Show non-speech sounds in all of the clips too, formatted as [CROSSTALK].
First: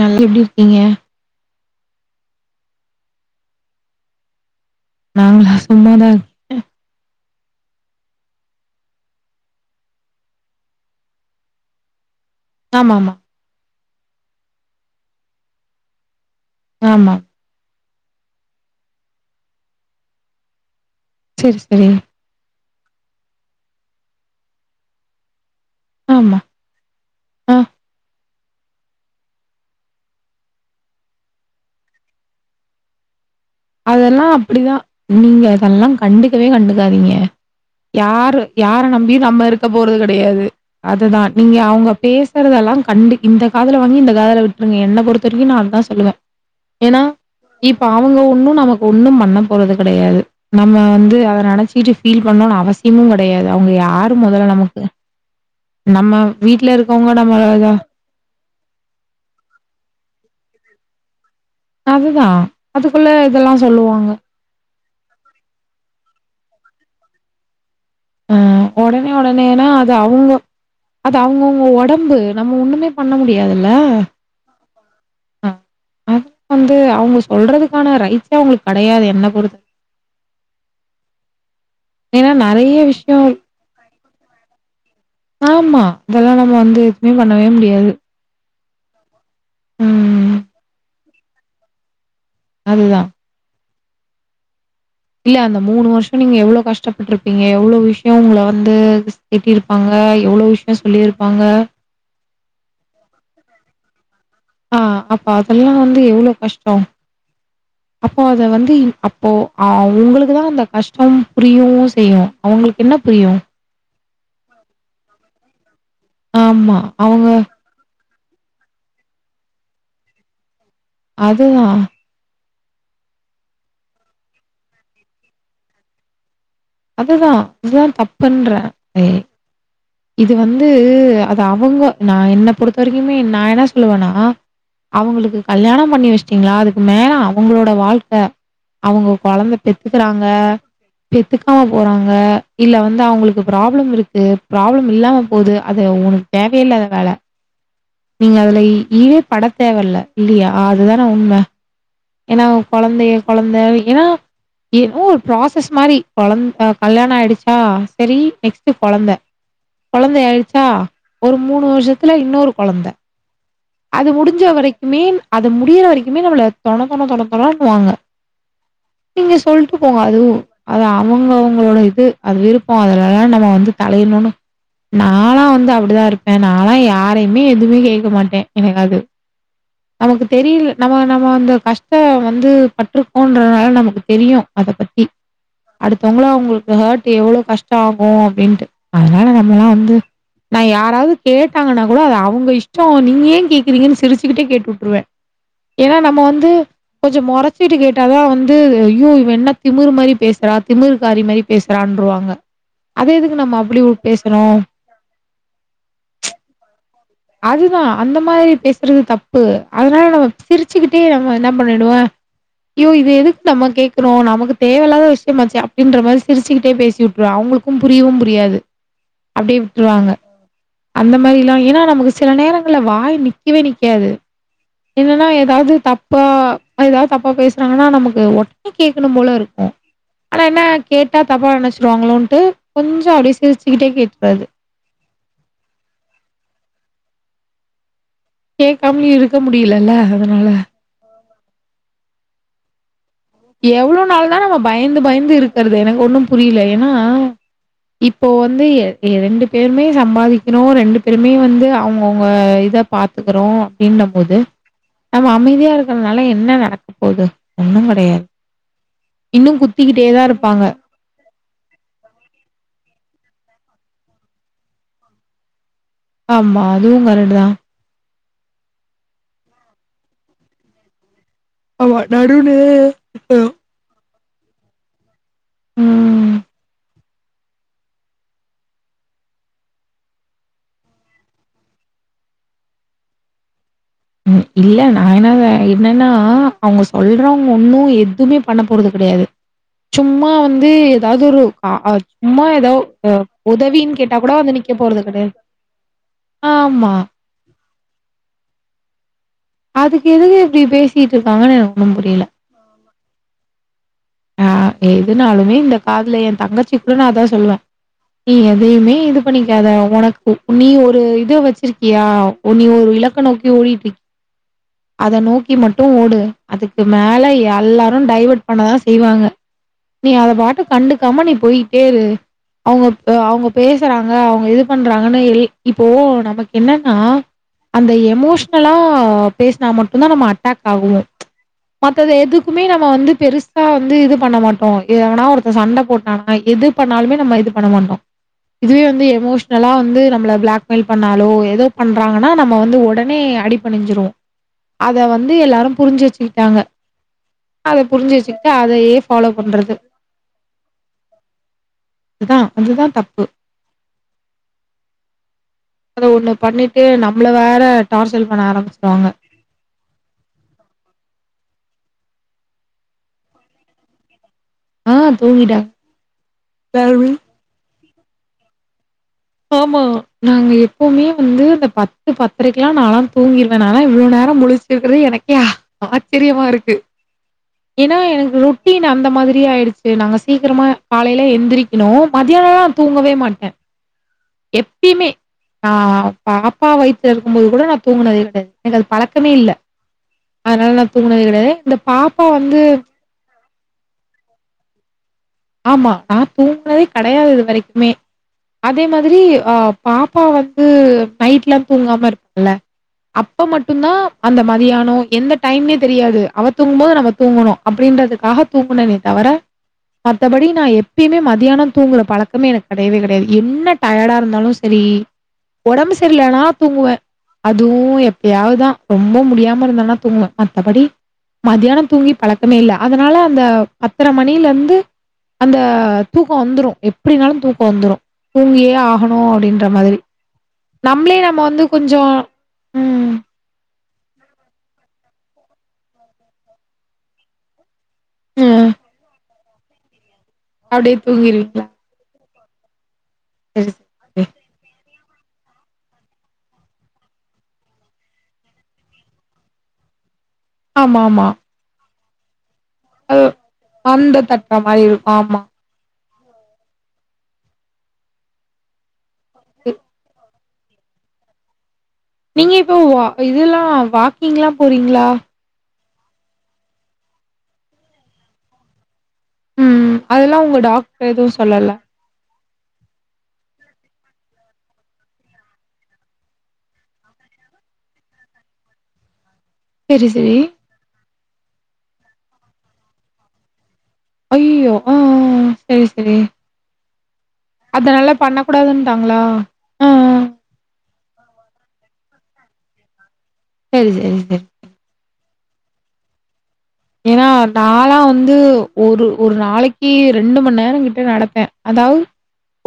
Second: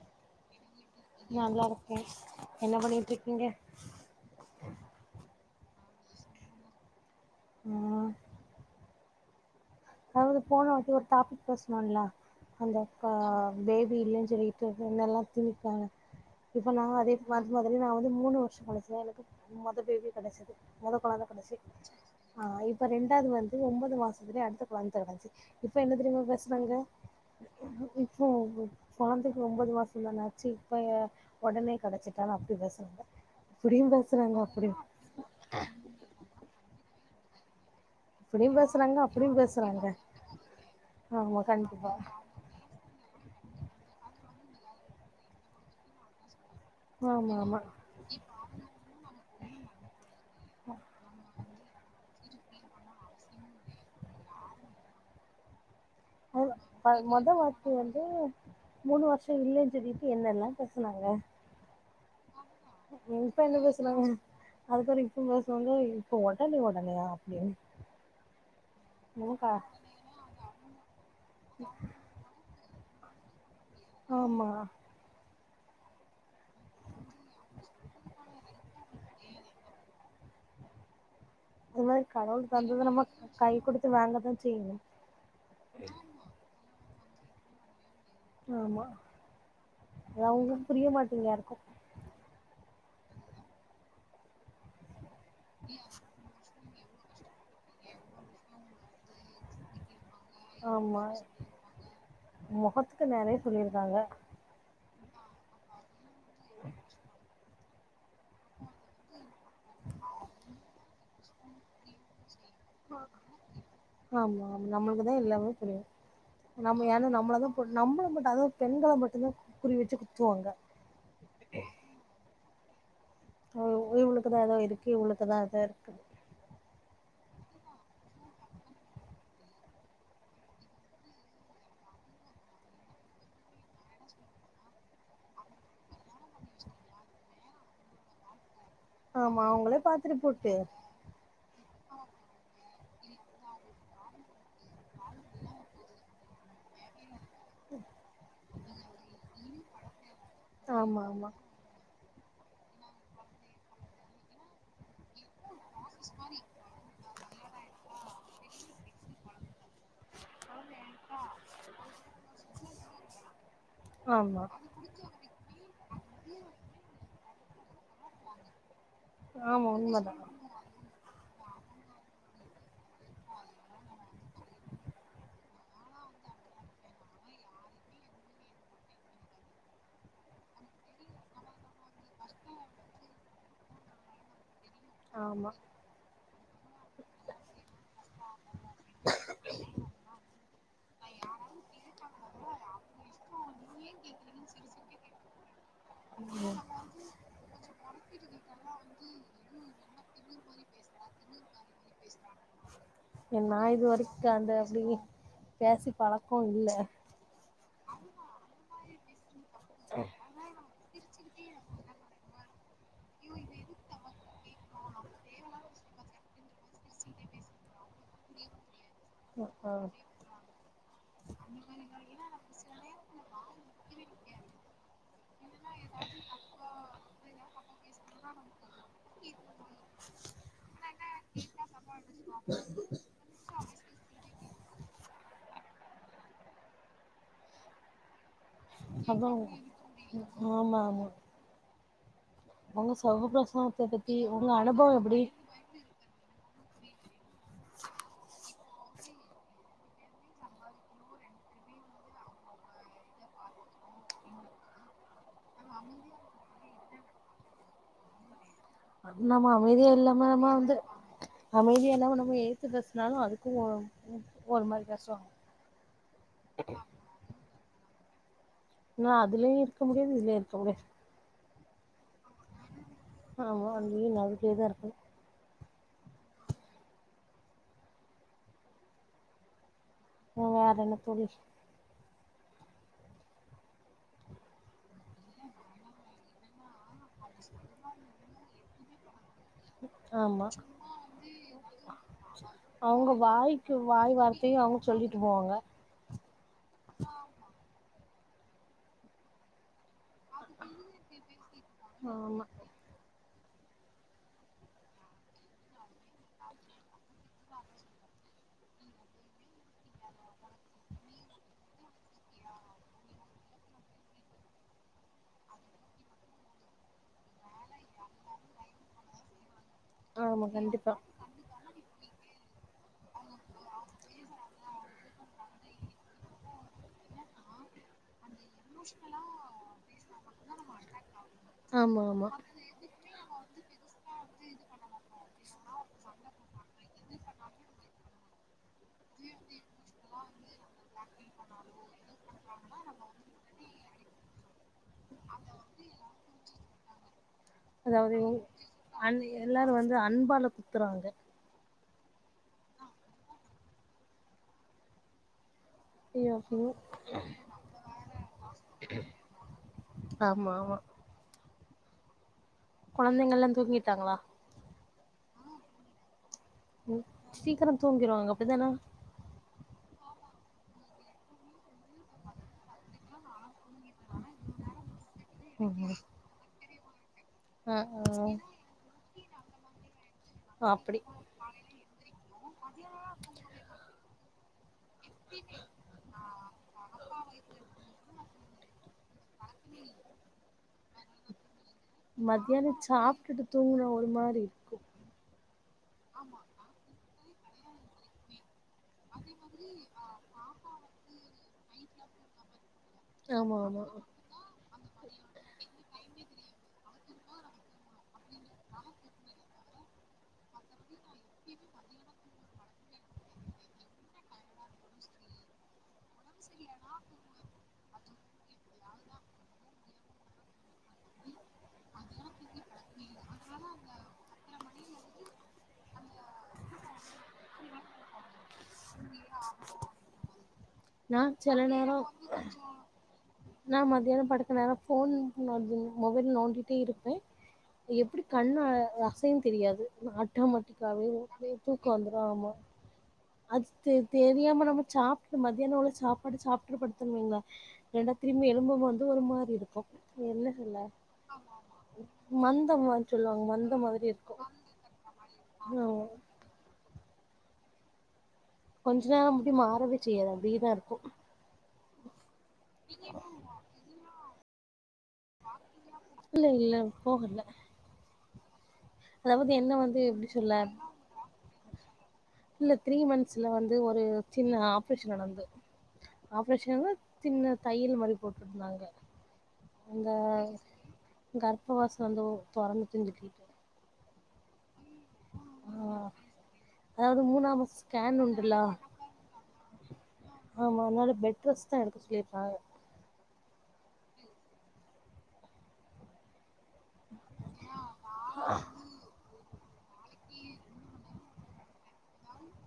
நல்ல எப்டி இருக்கீங்க நல்லா இருக்கே என்ன பண்ணிட்டு இருக்கீங்க நாங்களா சும்மாதா இரு உ அதாவது போன வாட்டி ஒரு டாபிக் பேசுனோல்ல அந்தக்கா ஆமாமா, இல்லேனு சொல்லிட்டு என்னெல்லா கிழிப்பாங்க இப்ப நா ஆமா. அதே நா வந்து மூனு வருஷோ கழுச்சுதா எனக்கு மொத பேபி கெடச்சது மொதக்கொழந்த கடைசி சரி, சரி. [UNINTELLIGIBLE] ஆ இண்டாவது வந்து ஒன்பது மாசத்லே அடுத்த வ தரு வசி [UNINTELLIGIBLE] இப்ப என்ன தெரியுமா ஆமா. பேசுனாங்க ஆ கொழந்தைக்கு ஒம்பது மாசந்தானா ஆச்சு இப்ப உடனே கெடைச்சுட்டாலு அப்டி பேசுவாங்க அதெல்லா அப்டிதா நீங்க அதெல்லா கண்டுக்கவே கண்டுக்காதீங்க யாரு இப்டியு யார பேசுறாங்க நம்பியு அப்டியு நம்ம இருக்க பேசுறாங்க போறது கெடயாது அதுதா ஆமா நீங்க அவுங்க கண்டிப்பா பேசுறதெல்லா கண்டு இந்த காதுல வாங்கி இந்த காதுல விட்ருங்க என்ன பொறுத்த வரைக்கு நா அதுதா சொல்லுவே ஏன்னா ஆமா ஆமா இப்ப அவுங்க ஒன்னு நமக்கு ஒன்னு பண்ண போறது கெடயாது நம்ம வந்து அத நெனச்சீட்டு பீல் பண்ணனு அவசியமும் கெடயாது அவுங்க யாரு மொதல்ல நமக்கு நம்ம வீட்ல அ இருக்கவங்க மொதல் நம்மள வார்த்தை வந்து மூனு வருஷோ இல்லைன்னு சொல்லிட்டு என்னெல்லா பேசுனாங்க அதுதா இப்ப என்ன பேசுனாங்க அதுக்காண்டி இப்பவு பேசுவாங்க இப்போ ஒடனே ஒடனேயா அப்டினு அ உடனே உடனேனா அது அவங்க அது அவங்கவுங்க ஒடம்பு நம்ம ஒண்ணுமே பண்ண முடியா துல்ல ஆமா ஆ அ அது வந்து அவங்க சொல்றதுக்கான ரைட்சே அவங்களுக்கு கெடையாது என்ன பொறுத்த அது மாரி ஏன்னா கடவுள் நெறைய தந்தீரமா விஷயம் கை கொடுத் வாங்கதா செய்ணு ஆமா வேலநம்ம வந்து இனி பன்னவே முடியாது ஆமா அது ம். அவங்களுக்கு புரிய மாட் எல்லாருக்கு அதுதா இல்ல அந்த மூணு வருஷோ நீங்க எவ்ளோ கஷ் பட்டிருப்பீங்க எவ்ளோ விஷயோ உங்கள வந்து திட்டிருப்பாங்க எவ்ளோ விஷயோ சொல்லிருப்பாங்க முகத்துக்கு நேராவே சொல்லிருக்காங்க ஆ அப்ப அதெல்லா வந்து எவ்வள கஷ்டோ அப்போ அத வந்து அப்போ ஆ உங்களுக்குதா அந்த கஷ்டோ புரியவு செய்யு அவங்களுக்கு என்ன புரியு ஆமாம் நம்மளுக்குதா எல்லாமே தெரியு ஆமா. நம்ம யார்னா அவங்க நம்மளதா போட் நம்மள அதுவு பெண்கள மட்டுமே குறி வச்சு குத்துவாங்க அதுதா இவளுக்குதா ஏதோ இருக்கு இவளுக்குதா ஏதோ இருக்குது அதுதா இதுதா தப்புன்றே ஏ இது வந்து அது அவங்க நா என்ன பொறுத்த வரைக்குமே நா என்ன சொல்லுவேனா அவங்களுக்கு கல்யானோ பண்ணி வச்சுட்டீங்களா அதுக்கு மேல அவங்களோட வாழ்க்க அவங்க ஆமா கொழந்த அவங்களே பாத்துட்டு பெத்துக்கறாங்க போட்டு பெத்துக்காம போறாங்க இல்ல வந்து தா அவங்களுக்கு ப்ராப்ளம் இருக்கு ப்ராப்ளம் இல்லாம போது அது உனக்கு தேவையில்லாத வேல நீங்க அதுல ஈடே படக் தேவல்ல இல்லையா ஆமா அதுதான ஆமா உண்ம ஏன்னா அவ கொழந்தைய கொழந்த வைக்கிறா ஏ ஊ ப்ராசஸ் மாரி குழந் அ கல்யாண ஆகியிடுச்சு ஆ சேரி நெக்ஸ்டு கொழந்த கொழந்தைய ஆயிருச்சா ஒரு மூணு வருஷத்துல இன்னொரு கொழந்த அது ஆமா முடிஞ்ச வரைக்குமே அது முடியற வரைக்குமே நம்மள தொண தொண தொண தொணனுவாங்க நீங்க ஆமா சொல்ட்டு போங்க உண்மைதான் அதுவும் அத அவங்க அவங்களோட இது அது விருப்பம் அதுலல்லா நம்ம வந்து தலையணும்னு நானலா வந்து அப்படிதா இருப்பே நானல்லா யாரையுமே எதுவுமே கேட்க மாட்டே எனக்கு அது நமக்கு தெரியல நம்ம நம்ம அந்த கஷ்ட வந்து பட்டிருக்கோன்றதுனால நமக்கு தெரியு அத பத்தி ஆமா அடுத்தவங்கள அவங் ஒருத்தர் ஹார்ட் எவ்வளவு கஷ்ட ஆகும் அப்படின்ட்டு அதனால நம்மல்லா வந்து நா யாராவது கேட்டாங்கன்னா கூட அது அவங்க இஷ்ட நீ கேக்குறீங்கன்னு சிரிச்சுக்கிட்டே கேட்டு விட்டுருவே ஏன்னா நம்ம வந்து கொஞ்ச முறைச்சுட்டு கேட்டாதா வந்து ஐயோ இவ என்ன திமிர் மாதிரி பேசுறா திமிரு காரி மாரி பேசுறான்ருவாங்க அத எதுக்கு நம்ம நா அப்படி இது ஓ வரைக்கும் பேசணு அந்த அப்படி பேசி பழக்கம் இல்ல அதுதா அந்த மாதிரி பேசுறது தப்பு அதனால நம்ம சிரிச்சுக்கிட்டே நம்ம என்ன பண்ணிடுவே ஐயோ இது எதுக்கு நம்ம கேட்குரோ நமக்கு தேவையில்லாத விஷயம்மாச்சே அப்படின்ற மாரி சிரிச்சுக்கிட்டே பேசி விட்டுரு அவங்களுக்கும் புரியவும் புரியாது அப்படியே ஆ, விட்டுருவாங்க அந்த மாரில்லா ஏன்னா நமக்கு சில நேரங்கள்ல வாய் நிக்கவே நிக்காது என்னன்னா ஏதாவது தப்பா ஏதாவது தப்பா பேசுறாங்கன்னா நமக்கு உடனே கேட்கணும் போல இருக்கு ஆனா என்ன கேட்டா தப்பா நினைச்சிருவாங்களோன்ட்டு கொஞ்ச அப்படியே சிரிச்சுக்கிட்டே கே அது கேட்காமலேயும் அதான் இருக்க முடியலல்ல அதனால ஆமா ஆமா [UNINTELLIGIBLE] எவ்ளோ பத்தி நாள் தா உங்க நம்ம அனுபவம் பயந்து எப்படி பயந்து இருக்கிறது எனக்கு ஒண்ணு புரியல ஏன்னா இப்போ வந்து ரெண்டு பேருமே சம்பாதிக்கிறோ ரெண்டு பேருமே வந்து அவங்கவுங்க இத பாத்துக்கறோ அப்படின்ற போது நம்ம அமைதியா இருக்கிறதுனால என்ன நடக்க போகுது ஒன்னு கிடையாது நம்ம அமைதியா இல்லாம நம்ம இருப்பாங்க. வந்து அமைதியா இல்லாம நம்ம ஏகுத்து பேசுனாலு அது அப்பவு ஒரு மாரி பேசுவா ஆமா அதுவும் கரண்டு தா நா அதுலயும் இருக்க முடியாது இதுலயும் இருக்க முடியாது ஆமா நடுநிலையா ஆமா [UNINTELLIGIBLE] கேதா இருக்கு ம் ம் வேற என்ன தோழி ம் இல்ல நான் என்னால என்னன்னா அவுங்க சொல்றவங்க ஒண்ணும் எதுமே பண்ண போறது கிடையாது சும்மா ஆமா வந்து எதாவது ஒரு ஆ ஆ சும்மா எதா ஒ அவங்க வாய்க்கு உதவின் வாய் கேட்டா கூட வந்து வார்த்தையு நிக்க அவங்க போறது சொல்லிட்டு கிடையா போவாங்க ஆமா அது இது எப்படி பேசிட்டு இருக்காங்கன்னு எனக்கு ஒண்ணும் புரியல ஆமா ஆ எதுனாலுமே இந்த காதுல என் தங்கச்சி கூட நா அதான் சொல்லுவேன் நீ எதையுமே இது பண்ணிக்காத ஒனக்கு நீ ஒரு இது வச்சிருக்கியா நீ ஒரு இலக்க நோக்கி ஓடிட்டு இருக் அத நோக்கி மட்டும் ஓடு அதுக்கு மேல யார் எல்லாரும் டைவேர்ட் பண்ணதான் செய்வாங்க நீ அத ஆமா பாட்டு கண்டிப்பா கண்டுக்காம நீ போயிட்டே இரு அவுங்க இப்ப அவுங்க பேசறாங்க அவுங்க இது பண்றாங்கன்னு எல் இப்போ நமக்கு என்னன்னா அந்த எமோஷ் இப்போ எமோஷ்னலா பேசினா மட்டும்தான் நம்ம அட்டாக் ஆகுவும் ஆமா மத்தது ஆமா எதுக்குமே நம்ம வந்து பெருசா வந்து இது பண்ண மாட் டோம் எவனா ஒருத்த சண்ட போட்டானா எது பண்ணாலுமே நம்ம இது பண்ண மாட்டோம் இதுவே வந்து எமோஷ்னல்லா வந்து நம்பள பிளாக்மெயில் பண்ணாலோ எது பண்ணா பன்றாங்கன்னா நம்ம வந்து ஒடனே அடி பணிஞ்சிருவோம் அத வந்து எல்லாரும் புரிஞ்சு வச்சுட்டாங்க அத புரிஞ்சி அதாவது வச்சிக்கிட்டு அதையே அன் ஃபாலோ எல்லாரு பண்றது வந்து அன்பால குத்துறாங்க அதான் அதுதான் தப்பு அத ஒண்ணு ஐயோ ஐயோ பண்ணிட்டு நம்பள வேற டார்ச்சல் பண்ண ஆரம்பிச்சி ஆமா ஆமா குழந்தைங்க எல்லாம் தூங்கிட்டாங்களா ஆ தூங்கிட்டா ம் சீக்கிரம் தூங்கிருவாங்க அப்டித்தான ஆமா நாங்க எப்பவுமே வந்து அந்த பத்து பத்திரக்குல்லாம் நாளாம் தூங்கிரு நாலா இவ்ளோ நேரம் முழிச்சு இருக்கறது எனக்கே ம் ஆச்சரியமா இருக்கு ஆ ஏன்னா எனக்கு ரொட்டீன் அந்த மாதிரியே ஆயிடுச்சு நாங்க சீக்கிரமா ஆ அப்டி காலையில எந்திரிக்குணும் மத்தியானலாம் தூங்கவே மாட்டேன் எப் எப்பியுமே ஆ பாப்பா வயித்துல இருக்கும் மோது கூட நான் தூங்கனதே கெடையாது எனக்கு பழக்கமே இல்ல அதுனால நான் தூங்கினதே கெடையாது இந்த பாப்பா வந்து மத்தியானம் சாப்புட்டுட்டு தூங்குனா ஒரு மாரி இருக்கு ஆமா நா தூங்குனதே கிடையாது இது வரைக்குமே அதே மாதிரி ஆ பாப்பா வந்து நைட்லா தூங்காம வர்க்குல அப்ப ஆமா ஆமா மட்டுந்தா அந்த மதியானோ எந்த டைம்னே தெரியாது அவ தூங்கும்போது நம்ம தூங்கணு அப்டின்றதுக்காக தூங்குணனே தவர மத்தபடி நா எப்பயுமே மத்தியானோ தூங்குற பழக்கமே எனக்கு கெடையவே கெடையாது என்ன டயர்டா இருந்தாலு செரி ஒடம்பு சரியலனா தூங்குவே அதுவு எப்பயாவ்தா ரொம்ப முடியாம இருந்தேனா தூங்குவே மத்தபடி மதியானோ தூங்கி பழக்கமே இல்ல அதனால அந்த பத்தர மணிலருந்து அந்த தூக்கோ வந்துரு எப்டினாலு தூக்கோ வந்துரு தூங்கியே ஆகணு அப்டின்ற மாதிரி நம்ளே நா நம்ம வந்து செல நேரோ கொஞ்சோ உ நா மத்யானோ படுக்க நேரோ ஃபோன் மொபைல் நோண்டிட்டே இருப்பே எப்டி அ கண் அசையு தெரியாது ஆமாக் அப்டியே காவே தூங்கிருவீங்களா? தூக்கோ வந்துரு ஆமா அது சரி, தெ சரி. தெரியாம நம்ம சாப் [UNINTELLIGIBLE] மத்யானோ உள்ள சாப்பாட சாப்ட்டு படுத்தேனுவைங்க ரெண்டாத்திரும்ப எலும்பம்போது ஒரு மாரி இருக்கு என்ன சொல்ல ஆமாமா. [INAUDIBLE] மந் த மாரி அது சொல்லுவாங்க மந்த மாரி அந்த இருக்கு தட்டுற மாரி இருக்கும். ஆமா. ஆ கொஞ் ஜ அப்டி மாறவே செய்யாது டிதா இருக்கு நீங்க இப்போ ஓ இதெல்லா வாக் நீங்களா போறீங்களா இல்ல இல்ல போகல அதாவது என்ன ம். வந்து எப்டி அதெல்லாம் உங்க சொல்ல டாக்டர் எதுவும் சொல்லல இல்ல த்ரீ மன்த்ஸ்ல வந்து ஒரு சின்ன ஆப்ரேஷன் நடந்துது ஆப்ரேஷன்னா சின்ன தையல் மாரி போட்ருந்தாங்க. செரி அந்த செரி கர்ப்பவாசோ வந்து தொறந்துட்டு [UNINTELLIGIBLE] ஐய்யய்யோ ஆ ஆ ஆ சரி சரி அதாவது மூணாவது அதநால ஸ்கேன் பண்ண உண்டுல கூடாதுன்டாங்களா ஆ என்னோட பெட் ரெஸ்ட் தா எடுக்க சொல்லிருக்காங்க சேரி சேரி சேரி ஏனா நாளா வந்து ஒரு ஒரு நாளைக் க்கி ரெண்டு மணி நேரங் கிட்ட நடப்பே. அதாவ்து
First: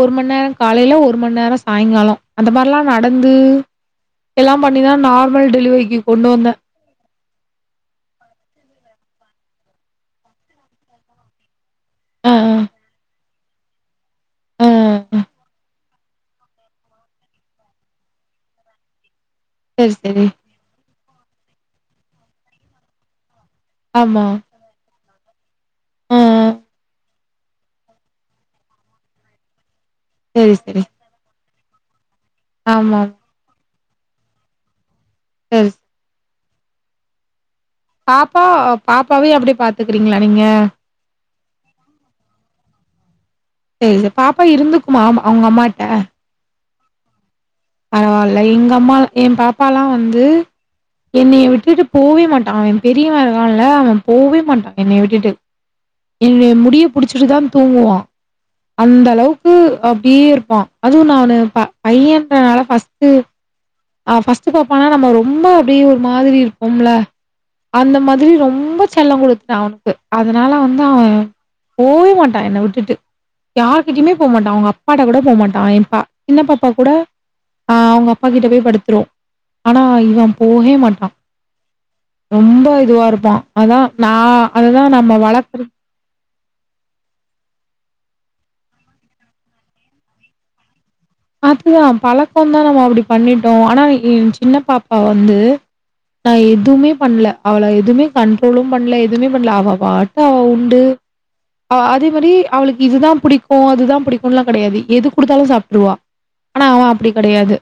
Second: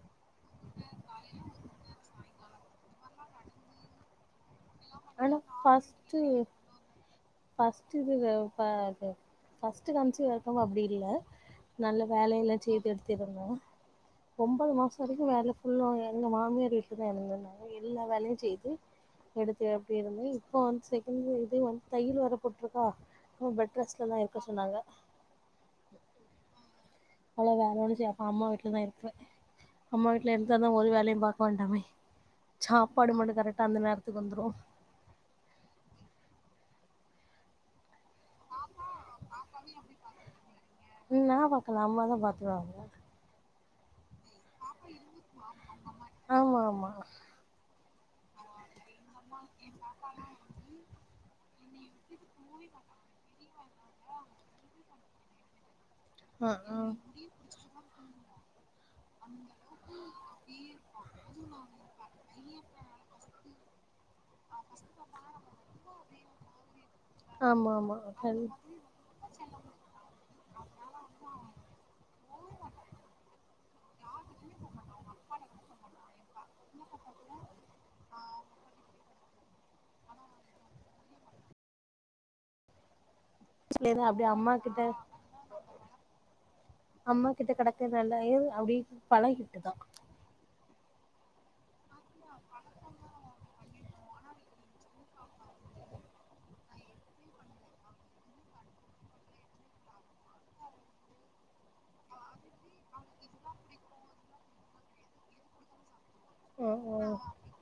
ஒரு மணி நேர காலைல ஒரு மணி நேரோ சாயங்காலோ அந்த மாரிலா நடந்து எல்லா பண்ணிதா ஆனா நார்மல் டெலிவரிக்கி ஃபஸ்ட்டு கொண்டு வந்தே ஃபஸ்ட்டு இதுல ப இது ஃபஸ்ட்டு காமிச்ச வரைக்கவு அப்டி இல்ல. நல்ல அ, வேலை எல்லா செய்து எடுத்திருந்தோ அ, அ, ஒம்பது மாசோ அ. வரைக்கு வேல ஃபுல்லா எங்க மாமியார் வீட்லதா இருந்தே நானு எல்லா வேலையு செய்து எடுத்து எ சரி, த்திருந்தே சரி. இப்ப வந்து செகண்டு இது ஒரு தையல் வேற போட்ருக்கா அவுங் பெட் ரெஸ்ட்லல்லா ஆமா. இருக்க சொன்னாங்க அ, அ. அவ்ளதா அது முடிஞ்சு அ அம்மா வீட்லதா இருப்பே அம்மா வீட்ல சரி, இருந்தாதா சரி. ஒரு வேலையு பாக்க வேண்டாமே ஆமா. சாப்பாடு மட்டு கரெக்டா அந்த நேர த்துக்கு வந்துரு ம் பாப்பா பாப்பாவயு அப்டியே பாத்துக்கறீங்களா நீங்க? ம் நா பாக்கல அம்மாதா பாத்துக்குவாங்க [UNINTELLIGIBLE] பாப்பா இருந்துக்குமா அம் அவங்க அம்மாகிட்ட ஆமா ஆமா பரவால்ல இன் எங்கம்மாவ ஏன் பாப்பால்லா வந்து என்னய வி ட்டுட்டு போவே மாட்டா அவே பெரியவ இருக்கான்ல அவே போவே மாட்டா என்னைய விட்டுட்டு ஆ என்னுடைய ஆ முடிய புடிச்சிட்டுதா தூங்குவா. அந்த அளவுக்கு அப்டியே இருப்பா அதுவு நானு ப பைய ஃபஸ்ட்டு ஆ ஃபஸ்ட்டு பாத்தோன்னா நம்ம ரொம்ப அப்டியே ஒரு மாதிரி இருப்போம்ல ஆமா அந்த ஆமா மாதிரி ரொம்ப செல்லோ குடுத்துட்டே அவனுக்கு. அதனால வந்து அவ போவே மாட்டா என்ன விட்டுட்டு யார் கிட்டயுமே போமாட்டா அவங்க அப்பாட்ட கூட போமாட்டா என் பா சின்ன பாப்பா கூட ஆ அவங்க அப்பா கிட்ட போய் படுத்துரு. ஆனா இவ போவே மாட்டா. ரொம்ப இதுவா இரு தா அதா நா அப்டியே அம்மா கிட்ட அதுதா நம்ம வளக்கறது இது நல்லாயிரு அப்டி பழகிட்டுதா அதுதா பழக்கோ தா நம்மோ அப்டி பண்ணிட்டோ ஆனா ஏ சின்ன பாப்பா வந்து நா எதுமே பண்ல அவள எதுமே கண்ட்ரோலும் பண்லே எதுமே பண்ல அவா பாட்டு அவா உண்டு அவா அதே மாரி அவளுக்கு இதுதா புடிக்கும் அதுதா புடிக்கும் லா கெடையாது எது குடுத்தாலும் சாப்ட்டுருவா ஆனா ஆ அவன் ஆ அப்டி கெடையாது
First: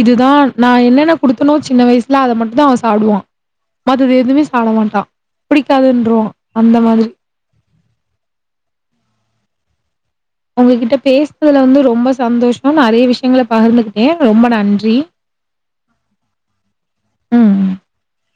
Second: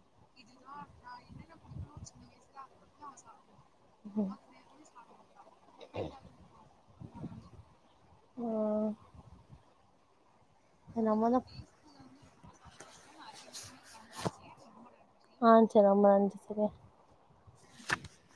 இதுதா நா என்னென்ன குடுத்தனோ சின்ன வயசுல அத மட்டும் தா அவன் சாப்டுவா மத்தது ஆ எதுமே சாப்ட மாட்டா பிடிக்காதுன்றுவ அந்த மாதிரி ஆ உங்ககிட்ட நம்ம தா பேசுனதுல வந்து ரொம்ப சந்தோஷோ நறைய விஷ்யங்கள பகர்ந்து ஆ செரி அம்மா ச சரியா ம்